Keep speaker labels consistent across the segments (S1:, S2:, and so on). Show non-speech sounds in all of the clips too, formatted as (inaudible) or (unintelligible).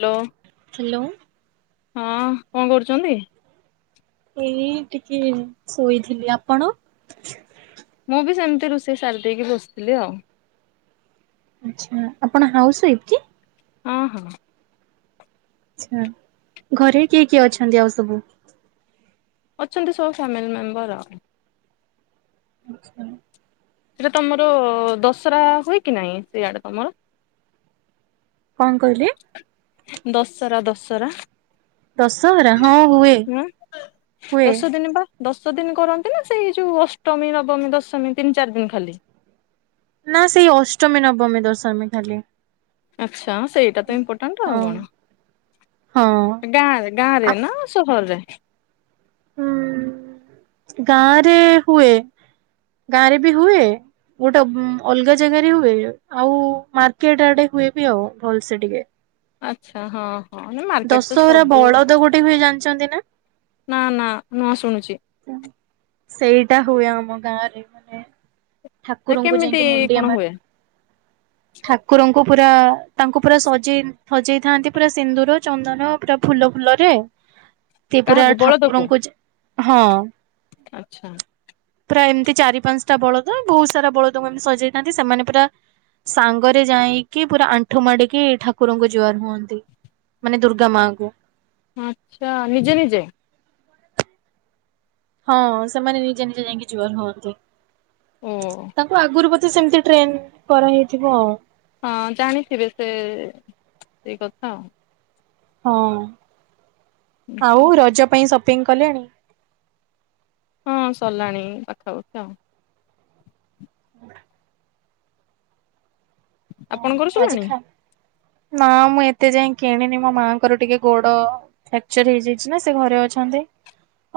S1: Hello.
S2: Hello.
S1: ହଁ କଣ କରୁଛନ୍ତି?
S2: ଏଇ ଟିକେ ଶୋଇଥିଲି। ଆପଣ?
S1: ମୁଁ ବି ସେମିତି ରୋଷେଇ ସାରିଦେଇକି ବସିଥିଲି ଆଉ।
S2: ଆଚ୍ଛା ଆପଣ ହାଉସ୍ ୱାଇଫ୍ କି?
S1: ହଁ ହଁ।
S2: ଆଚ୍ଛା ଘରେ କିଏ କିଏ ଅଛନ୍ତି ଆଉ ସବୁ?
S1: ଅଛନ୍ତି ସବୁ ଫ୍ୟାମିଲି ମେମ୍ବର ଆଉ।
S2: ଆଚ୍ଛା।
S1: ସେଇଟା ତମର ଦଶହରା ହୁଏ କି ନାଇଁ ସେଇଆଡେ ତମର?
S2: କଣ କହିଲେ?
S1: ଦଶହରା ଦଶହରା।
S2: ଦଶହରା ହଁ ହୁଏ
S1: ହୁଁ।
S2: ହୁଏ।
S1: ଦଶ ଦିନ ବା ଦଶ ଦିନ କରନ୍ତି ନା ସେଇ ଯୋଉ ଅଷ୍ଟମୀ ନବମୀ ଦଶମୀ ତିନି ଚାରି ଦିନ ଖାଲି?
S2: ନା ସେଇ ଅଷ୍ଟମୀ ନବମୀ ଦଶମୀ ଖାଲି।
S1: ଆଚ୍ଛା ସେଇଟା ତ ଇମ୍ପୋର୍ଟାଣ୍ଟ
S2: ହଁ।
S1: ଆଉ କଣ।
S2: ହଁ
S1: ଗାଁରେ
S2: ଆ
S1: ଗାଁରେ ନା ସହର ରେ?
S2: ଉଁ ଗାଁ ରେ ହୁଏ ଗାଁ ରେ ବି ହୁଏ। ଗୋଟେ ଅଲଗା ଜାଗାରେ ହୁଏ ଆଉ ମାର୍କେଟ ଆଡେ ହୁଏ ବି ଆଉ ଭଲସେ ଟିକେ।
S1: ଆଚ୍ଛା ହଁ। ହଁ ମାର୍କେଟ ତ
S2: ଦଶହରା
S1: ସବୁ
S2: ବଳଦ ଗୋଟେ ହୁଏ ଜାଣିଛନ୍ତି ନା?
S1: ନା ନା ନୂଆ ଶୁଣୁଛି।
S2: ଆଚ୍ଛା ସେଇଟା ହୁଏ ଆମ ଗାଁରେ ମାନେ ଠାକୁର ଙ୍କୁ
S1: କେମିତି
S2: ଯାଇକି ମୁଣ୍ଡିଆ
S1: କଣ
S2: ମାର
S1: ହୁଏ
S2: ଠାକ୍ ଠାକୁରଙ୍କୁ ପୁରା ତାଙ୍କୁ ପୁରା ସଜେଇ ସଜେଇଥାନ୍ତି ପୁରା ସିନ୍ଦୁର ଚନ୍ଦନ ପୁରା ଫୁଲ ଫୁଲରେ। ସେ ପୁରା
S1: କାହାକୁ ବଳଦକୁ
S2: ଠାକୁରଙ୍କୁ ଚା ହଁ।
S1: ଆଚ୍ଛା।
S2: ପ୍ରାଏ ଏମିତି ଚାରି ପାଞ୍ଚଟା ବଳଦ ବହୁତ ସାରା ବଳଦଙ୍କୁ ଏମତି ସଜେଇଥାନ୍ତି। ସେମାନେ ପୁରା ସାଙ୍ଗରେ ଯାଇଁକି ପୁରା ଆଣ୍ଠୁ ମାଡିକି ଠାକୁରଙ୍କୁ ଜୁଆର ହୁଅନ୍ତି। ମାନେ ଦୁର୍ଗା ମାଙ୍କୁ।
S1: ଆଚ୍ଛା ନିଜେ-ନିଜେ?
S2: ହଁ ସେମାନେ ନିଜେ-ନିଜେ ଯାଇଁକି ଜୁହାର ହୁଅନ୍ତି।
S1: ଓ
S2: ତାଙ୍କୁ ଆଗୁରୁ ବୋଧେ ସେମିତି ଟ୍ରେନ କରା ହେଇଥିବ ଆଉ।
S1: ହଁ ଜାଣିଥିବେ ସେ ସେଇ କଥା ଆଉ।
S2: ହଁ ଆଉ ରଜ ପାଇଁ ସପିଙ୍ଗ କଲେଣି?
S1: ହଁ ସରିଲାଣି ପାଖା ପାଖି ଆଉ।
S2: (unintelligible)
S1: ଆପଣଙ୍କର
S2: ହଁ ଆଜି
S1: ସରିଲାଣି?
S2: ଖା ନା ମୁଁ ଏତେ ଯାଏଁ କିଣିନି। ମୋ ମାଆଙ୍କର ଟିକେ ଗୋଡ ଫ୍ୟାକ୍ଚର୍ ହେଇଯାଇଚି ନା ସେ ଘରେ ଅଛନ୍ତି।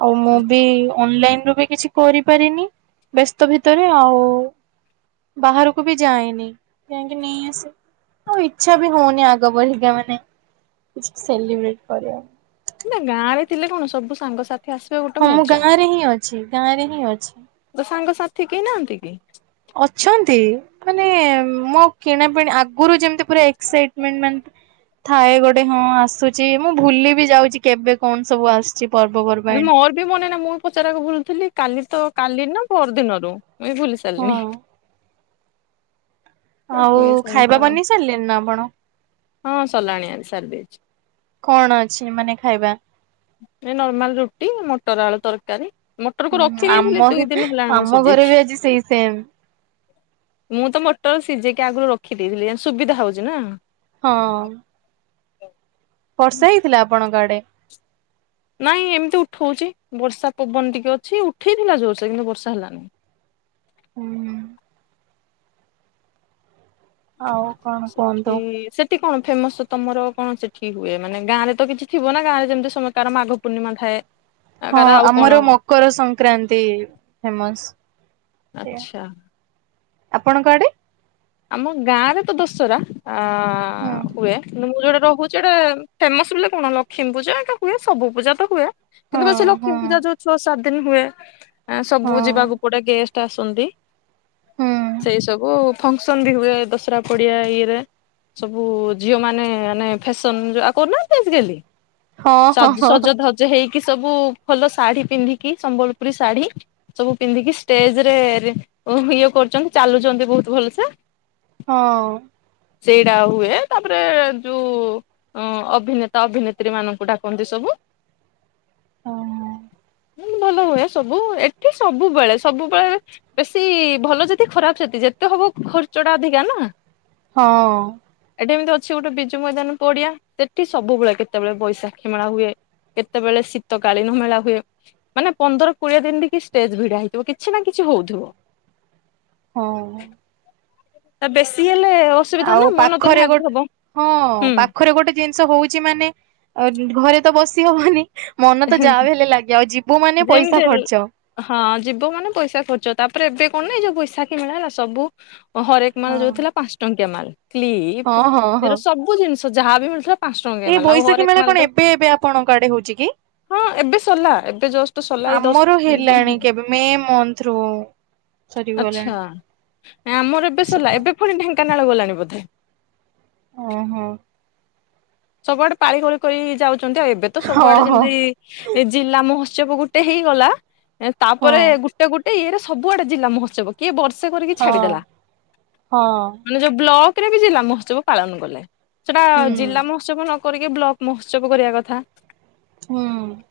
S2: ଆଉ ମୁଁ
S1: ଆଚ୍ଛା,
S2: ବି ଅନଲାଇନ ରୁ ବି କିଛି କରିପାରିନି ବେସ୍ତ ଭିତରେ ଆଉ। ବାହାରକୁ ବି ଯାଏନି। ଯାଇଙ୍କି ନେଇ ଆସେ। ଆଉ ଇଚ୍ଛା ବି ହଉନି ଆଗ ଭଳିକା ମାନେ। କିଛି ସେଲିବ୍ରେଟ କରିବା।
S1: ନା ଗାଁ ରେ ଥିଲେ କଣ ସବୁ ସାଙ୍ଗସାଥି ଆସିବେ ଗୋଟେ
S2: ହଁ ମୁଁ
S1: ମଜା
S2: ଗାଁ ରେ ହିଁ ଅଛି। ଗାଁ ରେ ହିଁ ଅଛି।
S1: ତୋ ସାଙ୍ଗସାଥି କେହି ନାହାନ୍ତି କି?
S2: ଅଛନ୍ତି। ମାନେ ମୋ କିଣାପିଣା ଆଗୁରୁ ଯେମିତି ପୁରା ଏକ୍ସାଇଟମେଣ୍ଟ ମାନେ ଥାଏ ଗୋଟେ ହଁ ଆସୁଚି। ମୁଁ ଭୁଲି ବି ଯାଉଚି କେବେ କଣ ସବୁ ଆସ କିଛି ପର୍ବ ପ
S1: ମୋର ବି ମନେ ନା ମୁଁ ପଚାରିବାକୁ ଭୁଲଥିଲି। କାଲି ତ କାଲି ନା ପର ଦିନରୁ ଏଇ ଭୁଲିିଚି ଚାଲିଣି।
S2: ହଁ ଆଉ
S1: ହୁଏ ସେମିତି
S2: ଖାଇବା
S1: ଆଉ
S2: ବନେଇ ସାରିଲେଣି ନା ଆପଣ?
S1: ହଁ ସରିଲାଣି ଆଜି ସାରି ଦେଇଛି।
S2: କଣ ଅଛି ମାନେ ଖାଇବା?
S1: ଏ ନର୍ମାଲ ରୁଟି ମଟର ଆଳୁ ତରକାରୀ। ମ ମଟରକୁ
S2: ହୁଁ
S1: ରଖିଦେଇଥିଲି
S2: ଆମର
S1: ଦୁଇ ଦିନ ହେଲାଣି ମୁଁ
S2: ଆମ ଘରେ ବି
S1: ସିଜେଇକି।
S2: ଆଜି ସେଇ ସେମ୍
S1: ମୁଁ ତ ମଟର ସିଜେଇକି ଆଗରୁ ରଖିଦେଇଥିଲି। ଏଁ ସୁବିଧା ହଉଚି ନା।
S2: ହଁ। ବର୍ଷା ହେଇଥିଲା ଆପଣଙ୍କ ଆଡେ?
S1: ନାଇଁ ଏମିତି ଉଠୋଉଚି। ବର୍ଷା ପବନ ଟିକେ ଅଛି। ଉଠେଇଥିଲା ଜୋରସେ କିନ୍ତୁ ବର୍ଷା ହେଲାନି।
S2: ହୁଁ-ହୁଁ। ଆଉ କଣ
S1: ସେଠି
S2: କୁହନ୍ତୁ
S1: ସେଟ ସେଟି କଣ ଫେମସ ତମର କଣ ସେଠି ହୁଏ, ମାନେ ଗାଁରେ ତ କିଛି ଥିବ ନା ଗାଁ ରେ ଯେମିତି ସମକାର ମାଘ ପୂର୍ଣ୍ଣିମା ଥାଏ?
S2: ହଁ
S1: କାର ଆଉ କଣ
S2: ଆମର ମକର ସଂକ୍ରାନ୍ତି ଫେମସ। ସେୟା
S1: ଆଚ୍ଛା
S2: ଆପଣଙ୍କ ଆଡେ?
S1: ଆମ ଗାଁ ରେ ତ ଦଶରା ଆଁ
S2: ହୁଁ।
S1: ହୁଏ। କିନ୍ତୁ ମୁଁ ଯୋଉଟି ରହୁଚି ଏଠେ ଫେମସ ବୋଲେ କଣ ଲକ୍ଷ୍ମୀ ପୂଜା ଏକା ହୁଏ। ସବୁ ପୂଜା ତ ହୁଏ। କିନ୍ତୁ ବା ସେ
S2: ହଁ
S1: ଲକ୍ଷ୍ମୀ
S2: ହଁ
S1: ପୂଜା ଯୋଉ ଛଅ ସାତ ଦିନ ହୁଏ ଆଁ ସବୁ
S2: ହଁ
S1: ଯିବାକୁ ପଡେ। ଗେଷ୍ଟ ଟା ଆସନ୍ତି
S2: ହୁଁ
S1: ସେଇ ସବୁ ଫଙ୍କସନ ବି ହୁଏ ଦଶରା ପଡିଆ ଇଏରେ। ସବୁ ଝିଅ ମାନେ-ମାନେ ଫେସନ ଯା କରୁନାହାନ୍ତି ଆଜି କାଲି।
S2: ହଁ ହଁ ହଁ।
S1: ସଜ-ସଜ ଧଜ ହେଇକି ସବୁ ଭଲ ଶାଢୀ ପିନ୍ଧିକି ସମ୍ବଲପୁରୀ ଶାଢୀ ସବୁ ପିନ୍ଧିକି ଷ୍ଟେଜ ରେ-ରେ ଓହୋ ଇଏ କରୁଚନ୍ତି ଚାଲୁଛନ୍ତି ବୋହୁତ ଭଲ ସେ।
S2: ହଁ ଅ।
S1: ସେଇଡା ହୁଏ ତାପରେ ଯୋଉ ଅ ଅଭିନେତା ଅଭିନେତ୍ରୀ ମାନଙ୍କୁ ଡାକନ୍ତି ସବୁ।
S2: ଉଁ ହୁଁ।
S1: ହଁ ଭଲ ହୁଏ ସବୁ ଏଠି ସବୁବେଳେ ସବୁବେଳେ ବେଶୀ ଭଲ ଯେତିକି ଖରାପ ସେତିକି ଯେତେ ହବ ଖର୍ଚ୍ଚ ଟା ଅଧିକା ନା।
S2: ହଁ।
S1: ଏଠି ଏମିତି ଅଛି ଗୋଟେ ବିଜୁ ମଇଦାନ ପଡିଆ ସେଠି ସବୁବେଳେ କେତେବେଳେ ବୈଶାଖୀ ମେଳା ହୁଏ। କେତେବେଳେ ଶୀତକାଳୀନ ମେଳା ହୁଏ। ମାନେ ପନ୍ଦର କୋଡିଏ ଦିନ ଟେ ଷ୍ଟେଜ ଭିଡା ହେଇଥିବ କିଛି ନା କିଛି ହୋଉଥିବ।
S2: ହଁ ହଁ।
S1: ବେଶୀ ହେଲେ ଅସ
S2: ଆଉ ପାଖରେ ଗୋଟେ ହଁ
S1: ହୁଁ
S2: ପାଖରେ ଗୋଟେ ଜିନିଷ ହୋଉଚି ମାନେ ଘରେ ତ ବସି ହବନି। ମନ ତ ଯାହା ବିହେଲେ ଲାଗେ ଆଉ ଯିବୁ ମାନେ
S1: ଯେମିତି
S2: ପଇସା
S1: ହେଲେ
S2: ଖର୍ଚ୍ଚ।
S1: ହଁ ଯିବ ମାନେ ପଇସା ଖର୍ଚ୍ଚ ତାପରେ ଏବେ କଣ ନାାଇଁ ଯୋଉ ଶାଖୀ ମିଳା ହେଲା ସବୁ ହରେ ମାଲ
S2: ହଁ
S1: ଯାଉ ଥିଲା ପାଞ୍ଚ ଟଙ୍କିଆ ମାଲ
S2: ହଁ
S1: କ୍ଲିପ
S2: ହଁ ହଁ।
S1: ଏର ସବୁ ଜିନିଷ ଯାହାବ ମିଳୁଥିଲା ପାଞ୍ଚ ଟଙ୍କିଆ
S2: ଏଇ
S1: ମାଲ ଆଉ
S2: ବୈଶାଖୀ
S1: ହରେକ
S2: ମେଳା
S1: ମାଲ
S2: କଣ
S1: ତ
S2: ଏବେ ଏବେ ଆପଣଙ୍କ ଆଡେ ହୋଉଚି କି।
S1: ହଁ ଏବେ ସରିଲା ଏବେ ଜଷ୍ଟ ସରିଲା ଏଇ ଦଶ
S2: ଆମର
S1: ଦିନ
S2: ହେଲାଣି କେବେ ମେ ମନ୍ଥରୁ।
S1: ଆଛା ନାଇ ଆମର ଏବେ
S2: ସେପ
S1: ସରିଲା ଏବେ ପୁଣି ଢେଙ୍କାନାଳ ଗଲାଣି ବୋଧେ।
S2: ଓହୋ।
S1: ସବୁଆଡେ ପାଳି କରି କରି ଯାଉଚନ୍ତି ଆଉ ଏବେ ତ
S2: ହଁ
S1: ସବୁଆଡେ
S2: ହଁ
S1: ଯେମିତି ଏ ଜିଲ୍ଲାମହୋତ୍ସବ ଗୋଟେ ହେଇଗଲା
S2: ହଁ
S1: ତାପରେ ଗୋ ଗୋଟେ ଇଏରେ ସବୁଆଡେ ଜିଲ୍ଲା ମହୋତ୍ସବ କିଏ ବର୍ଷେ କରିକି
S2: ହଁ।
S1: ଛାଡିଦେଲା।
S2: ହଁ
S1: ଯୋଉ ବ୍ଲକ ରେ ବି ଜିଲ୍ଲା ମହୋସବ ପାଳନ କଲେ ସେଟା
S2: ହୁଁ
S1: ଜିଲ୍ଲା ମହୋ ମହତ୍ସବ ନ କରିକି ବ୍ଲକ ମହୋତ୍ସବ କରିବା କଥା।
S2: ହୁଁ।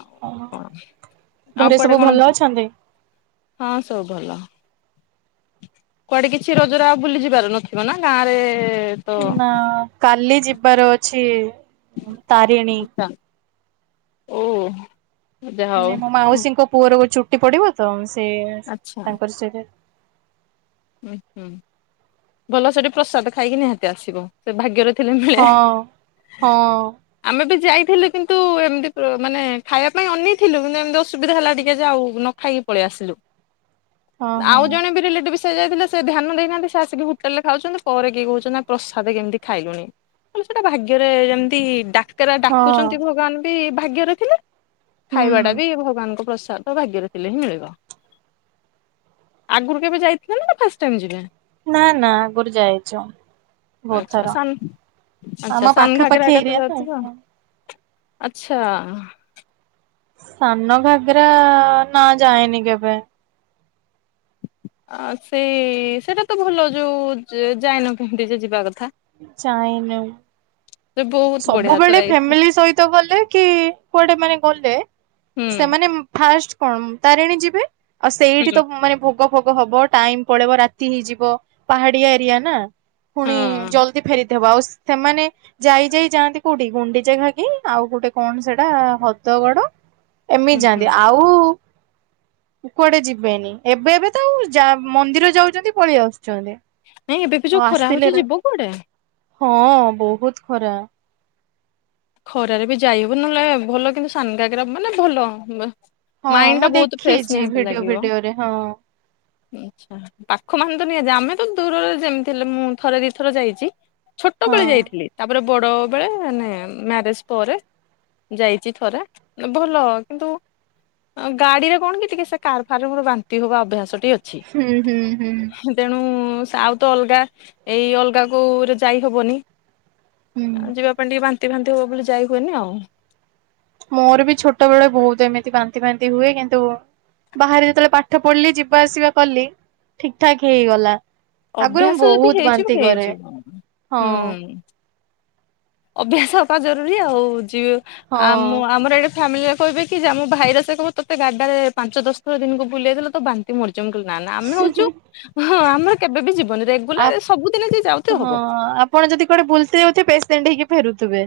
S1: ଆଉ କଣ ଆଉ
S2: ଘରେ ସବୁ
S1: କୁଆଡେ କଣ
S2: ଭଲ ଅଛନ୍ତି?
S1: ହଁ ସବୁ ଭଲ। କୁଆଡେ କିଛି ରଜରେ ଆଉ ବୁଲି ଯିବାର ନଥିବ ନା ଗାଁ ରେ ତ
S2: ନା ଆ କାଲି ଯିବା ରେ ଅଛି। ତାରିଣୀ
S1: ଆଛା ଓ। ଯାହା
S2: ମାନେ
S1: ହଉ
S2: ମୋ ମାଉସୀଙ୍କ ପୁଅର ଚୁଟି ପଡିବ ତ ସେ
S1: ଆଚ୍ଛା
S2: ତାଙ୍କର ସିଆଡେ
S1: ଉୁ ହୁଁ ଭଲ ସେଠି ପ୍ରସାଦ ଖାଇକି ନିହାତି ଆସିବ। ସେ ଭାଗ୍ୟରେ ଥିଲେ ମିଳେ।
S2: ହଁ ହଁ
S1: ଆମେ ବି ଯାଇଥିଲୁ କିନ୍ତୁ ଏମିତି ମାନେ ଖାଇବା ପାଇଁ ଅନେଇଥିଲୁ କିନ୍ତୁ ଏମିତି ଅସୁବିଧା ହେଲା ଯେ ଟିକେ ଆଉ ଖାଇକି ପଳେଇ ଆସିଲୁ
S2: ହଁ ହଁ
S1: ଆଉ ଜଣେ ବି ରିଲେଟିଭ ସେ ସେ ଯାଇଥିଲେ ସେ ଧ୍ୟାନ ଦେଇନାହାନ୍ତି ସେ ଆସିକି ହୋଟେଲ ରେ ଖାଉଚନ୍ତି ପରେ କିଏ କୋହୁଚନ୍ତି ପ୍ରସାଦ କେମିତି ଖାଇଲୁନି। କଣ ସେଟା ଭାଗ୍ୟରେ ଯେମିତି ଡା ରା
S2: ହଁ
S1: ଡାକୁଚନ୍ତି ଭଗବାନ ବି ଭାଗ୍ୟରେ ଥିଲେ
S2: ହୁଁ।
S1: ଖାଇବାଟା ବି ଭଗବାନଙ୍କର ପ୍ରସାଦ। ଭାଗ୍ୟରେ ଥିଲେ ହିଁ ମିଳିବ ଆଗୁରୁ କେବେ ଯାଇଥିଲେ ନା ଏଟା ଫାଷ୍ଟ ଟାଇମ ଯିବେ।
S2: ନା ନା ଆଗୁରୁ ଯାଇଚୁ।
S1: ଆଚ୍ଛା ସାନ
S2: ଆମ
S1: ଆଚ୍ଛା
S2: ପାଖାପାଖି
S1: ସନ୍ଘାଗରେ ଆଗ ତ
S2: ଏରିଆ
S1: ଯାଉଥିବ (unintelligible) ଆଚ୍ଛା।
S2: ସାନ ଘାଗରା ନାଁ ଯାଏନି କେବେ।
S1: ଆ ସେଇ ସେଇଟା ତ ଭଲ ଯୋଉ ଯାଇନ କେମତି ଯେ ଯିବା କଥା।
S2: ଚାଇନମ
S1: ସେ ବହୁତ ବଢିଆ ତ
S2: ସବୁବେଳେ
S1: ଏଇ
S2: ଫ୍ୟାମିଲି ସହିତ ଗଲେ କି କୁଆଡେ ମାନେ ଗଲେ
S1: ହୁଁ
S2: ସେମାନେ ଫାଷ୍ଟ କଣ ତାରିଣୀ ଯିବେ ଆଉ ସେଇଠି ତ
S1: ହୁଁ
S2: ମାନେ ଭୋଗ ଫୋଗ ଫୋଗ ହବ ଟାଇମ ପଳେଇବ ରାତି ହେଇଯିବ ପାହାଡିଆ ଏରିଆ ନା (unintelligible) ପୁଣି
S1: ହଁ
S2: ଜଲଦି ଫେରିଦବ ଆଉ ସେମାନେ ଯାଇ ଯାଇ ଯାଆନ୍ତି କୋଉଠି ଗୁଣ୍ଡିଚ ଘା କି ଆଉ ଗୋଟେ କଣ ସେଇଟା ହଦଗଡ ଏମିତି
S1: ହୁଁ
S2: ଯାଆନ୍ତି ଆଉ
S1: (inaudible)
S2: କୁଆଡେ ଯିବେନି ଏବେ ଏବେ ତ ମନ୍ଦିର ଯାଉଛନ୍ତି ପଳେଇ ଆସୁଛନ୍ତି।
S1: ନାଇଁ ଏବେ ବି
S2: ଆଉ
S1: ଯୋଉ ଖରା
S2: ଆସିଲେ
S1: ହଉଛି
S2: ନା
S1: ଯିବ କୁଆଡେ?
S2: ହଁ ବହୁତ ଖରା।
S1: ଖରାରେ ବି ଯାଇ ହବ ନହେଲେ ଭଲ କିନ୍ତୁ ସାନ ଗାଗରା ମାନେ ଭଲ
S2: ହଁ
S1: ମାଇଣ୍ଡ ଟା
S2: ମୁଁ
S1: ବହୁତ ଫ୍ରେଶ
S2: ଦେଖେଇଛି ଭିଡିଓ ଭିଡିଓ ରେ ହଁ।
S1: ଆଛା ପାଖ ମାନ ତ ନିହା ଆମେ ତ ଦୂରରେ ଯେମିତିଲେ ମୁଁ ଥରେ ଦିଥର ଯାଇଛି।
S2: ହଁ
S1: ଛୋଟବେେଳେ ଯାଇଥିଲି ତାପରେ ବଡ ବେଳେ ମାନେ ମ୍ୟାରେଜ ପରେ ଯାଇଛି ଥରେ ଭଲ କିନ୍ତୁ ଗାଡିରେ କଣ କି ଟିକେ ସେ କାର ଫାରମୁ ବାନ୍ତି ହବା ଅଭ୍ୟାସ ଟିେ ଅଛି।
S2: ହୁଁ ହୁଁ ହୁଁ ହୁଁ।
S1: ତେଣୁ ସାଉଥ ଅଲଗା ଏଇ ଅଲଗା କୋରେ ଯାଇ ହବନି।
S2: ହୁଁ
S1: ଆ ଯିବା ପାଇଁ ଟିକେ ବାନ୍ତି ଫାନ୍ତି ହବ ବୋଲି ଯାଇ ହୁଏନି ଆଉ।
S2: ମୋର ବି ଛୋଟବେେଳେ ବହୁତ ଏମିତି ବାନ୍ତି ବାନ୍ତି ହୁଏ କିନ୍ତୁ ବାହାରେ ଯେତେବେଳେ ପାଠ ପଢିଲି ଯିବା ଆସିବା କଲି ଠିକ ଠାକ ହେଇଗଲା। ଆଗରୁ
S1: ଅଭ୍ୟାସ
S2: ମୁଁ
S1: ଯଦି
S2: ବହୁତ
S1: ହେଇଯିବ
S2: ବାନ୍ତି କରେ
S1: ହେଇଯିବ।
S2: ହଁ।
S1: ହୁଁ ଅଭ୍ୟାସ ହେବା ଜରୁରୀ ଆଉ ଯ ଆମ
S2: ହଁ
S1: ଆମର ଏଟି ଫାମିଲି କହିବେ କି ଯେ ଆମ ଭାଇର ସେ କବ ତତ ଗାଡ ାରେ ପାଞ୍ଚ ଦଶଥ ଦିନକୁ ବୁଲେଇଥିଲା ତ ବା ମରିଜୁ କ ନା ନା ଆମେ ହଉଛୁ ହଁ ଆମର କେବେ ବି ଯିବନି ରେଗୁଲାର ସବୁଦିନ ଯଏ ଯାଉଥ ହବ।
S2: ଆପଣଦ କୁଆେୁଲଲି ଯଉଥେଣ୍ଟ ହେକି ଫେରୁଥିବେ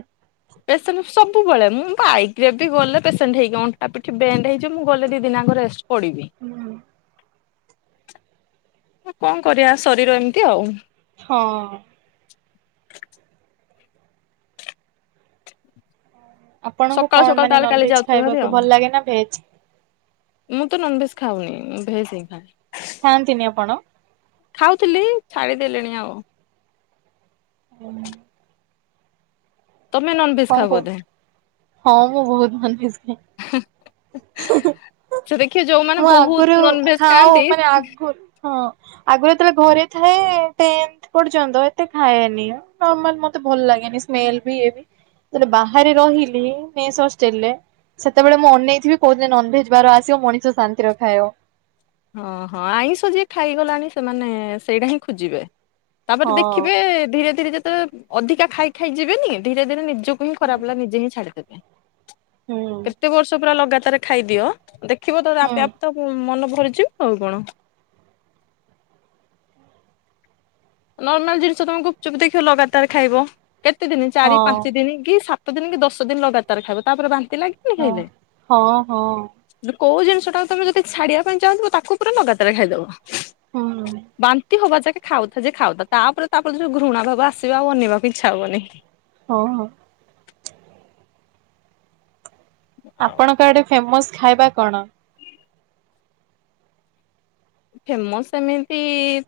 S1: ପେସେଣ୍ଟ ସବୁବେଳେ ମୁଁ ବାଇକରେ ବି ଗଲେ ପେସେଣ୍ଟ ହେଇଗି ଅଣ୍ଟା ପିଠି ବେଣ୍ଡ ହେଇଯିବ ମୁଁ ଗଲେ ଦି ଦିନ ରେ। ପଡ଼ିବି।
S2: ହୁଁ।
S1: କଣ କରିବା ଶରୀର ଏମିତି ଆଉ।
S2: ହଁ। ଆପଣଙ୍କୁ
S1: ସକାଳୁ
S2: କଣ
S1: ସକାଳୁ
S2: ମାନେ
S1: ତାହେଲେ କାଲି
S2: ନନଭେଜ୍
S1: ଯାଉଥିବ ଭାରି
S2: ଖାଇବାକୁ
S1: ଆଉ।
S2: ଭଲ ଲାଗେ ନା ଭେଜ୍?
S1: ମୁଁ ତ ନନ ଭେଜ ଖାଉନି ଭେଜ ହିଁ ଖା।
S2: ଥାଆନ୍ତିନି ଆପଣ।
S1: ଖାଉଥିଲି ଛାଡିଦେଲିଣି ଆଉ।
S2: ହୁଁ।
S1: ତମେ ନନେଜ
S2: କଣ
S1: ଖାଇ
S2: କହୁ
S1: ବୋଧେ।
S2: ହଁ ମୁଁ ବହୁତ ମନଇଛି।
S1: ସେ ଦେଖିବ ଯୋଉମାନେ
S2: ମୁଁ
S1: ବହୁତ
S2: ଆଗରୁ
S1: ନନଭେଜ
S2: ଖାଉ
S1: ଖାଆନ୍ତି
S2: ମାନେ ଆଗରୁ। ହଁ ଆଗ ଯେତେବେଳେ ଘରେ ଥାଏ। ଟେ ଏ ପର୍ଯ୍ୟନ୍ତ ଏତେ ଖାଏନି ନର୍ମାଲ ମତେ ଭଲ ଲାଗେନି। ସ୍ମେଲ ବି ଏବି। ତାରେ ବାହାରେ ରହିଲେ ମେସ୍ ହଷ୍ଟେଲ୍ ରେ ସେତେବେଳେ ମୁଁ ଅନେଇଥିବି କୋଉଦିନ ନନଭେଜ୍ ବାର ଆସିବ ମଣିଷ ଶାନ୍ତିରେ ଖାଇବ।
S1: ହଁ ହଁ ଆଇଁଷ ଯିଏ ଖାଇଗଲାଣି ସେମାନେ ସେଇଟା ହିଁ ଖୋଜିବେ।
S2: ହଁ
S1: ତାପରେ ଦେଖିବେ ଧୀରେ ଧୀରେ ଯେତେବେଳେ ଅଧିକା ଖାଇ ଖାଇ ଯିବେନି ଧୀରେ ଧୀରେ ନିଦ୍ ଚୁପ୍ ହିଁ ଖରାପ୍ ଲାଗେ ନିଜେହିଁ ଛାଡ଼ିଦେବେ।
S2: ହୁଁ
S1: କେତେ ବର୍ଷ ପୁରା ଲଗାତାର ଖାଇଦିଅ। ଦେଖିବ ତ
S2: ହୁଁ
S1: ଆପେ ଆପେ ତ ମନ ଭରି ଛିପ୍ ଆଉ କଣ। ନର୍ମାଲ ଜିନିଷ ତମେ ଗୁପ୍ ଚୁପ୍ ଦେଖିବ ଲଗାତାର ଖାଇବ। କେତେ ଦିନି
S2: ହଁ
S1: ଚାରି ପାଞ୍ଚ ଦିନି କି ସାତ ସାତ ଦିନି କି ଦଶ ଦିନି ଲଗାତାର ଖାଇବ ତାପରେ ବାନ୍ତି ଲାଗ୍
S2: ହ ହଁ ହଁ।
S1: କୋଉ ଜିନିଷ ଟାକୁ ତମେ ଯଦି ଛାଡିବା ପାଇଁ ଚାହୁଁଥିବ ତାକୁ ପୁରା ଲଗାତାର ଖାଇଦବ।
S2: ହଁ
S1: ବାନ୍ତି ହବା ଯାକେ ଖାଉଥା ଯେ ଖାଉଥା। ତାପରେ ତାପରେ ଯୋଉ ଘୃଣା ଭାବ ଆସିବ। ଆଉ ଅନେଇବାକୁ ଇଚ୍ଛା ହବନି।
S2: ହଁ ହଁ ଆପଣଙ୍କ ଆଡେ ଫେମସ୍ ଖାଇବା କଣ?
S1: ଫେମସ ସେମିତି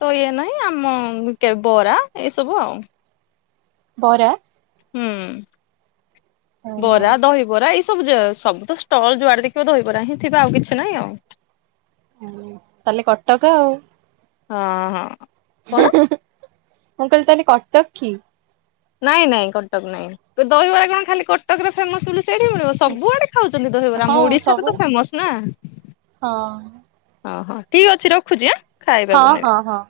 S1: ତ ଇଏ ନାହିଁ ଆମ କେ ବରା ଏସବୁ ଆଉ।
S2: ହରା
S1: ହୁଁ
S2: ଓହୋ
S1: ବରା ଦହିବରା ଇ ସବୁଯ ସବୁ ତ ଷ୍ଟଲ ଯୁଆଡେ ଦେଖିବ ଦହିବରା ହିଁ ଥିବେ ଆଉ କିଛି ନାଇଁ ଆଉ
S2: ହୁଁ ତାହେଲେ କଟକ ଆଉ
S1: ହଁ ହଁ କଣ?
S2: ଉହୁଁ ମୁଁ କହିଲି ତାହେଲେ କଟକ କି?
S1: ନାଇଁ ନାଇଁ କଟକ ନାଇଁ। ତ ଦହିବରା କଣ ଖାଲି କଟକରେ ଫେମସ ବୋଲି ସେଇଠି ମିଳିବ? ସବୁଆଡେ ଖାଉଛନ୍ତି ଦହିବରା।
S2: ହଁ
S1: ମୁଢ଼ି ସାଙ୍ଗକୁ
S2: ସବୁ
S1: ତ ଫେମସ ନା
S2: ହଁ
S1: ଅ ହ ଠିକ୍ ଅଛି ରଖୁଛି ଆଁ? ଖାଇବା
S2: ହଁ
S1: ବନେଇବି।
S2: ହଁ ହଁ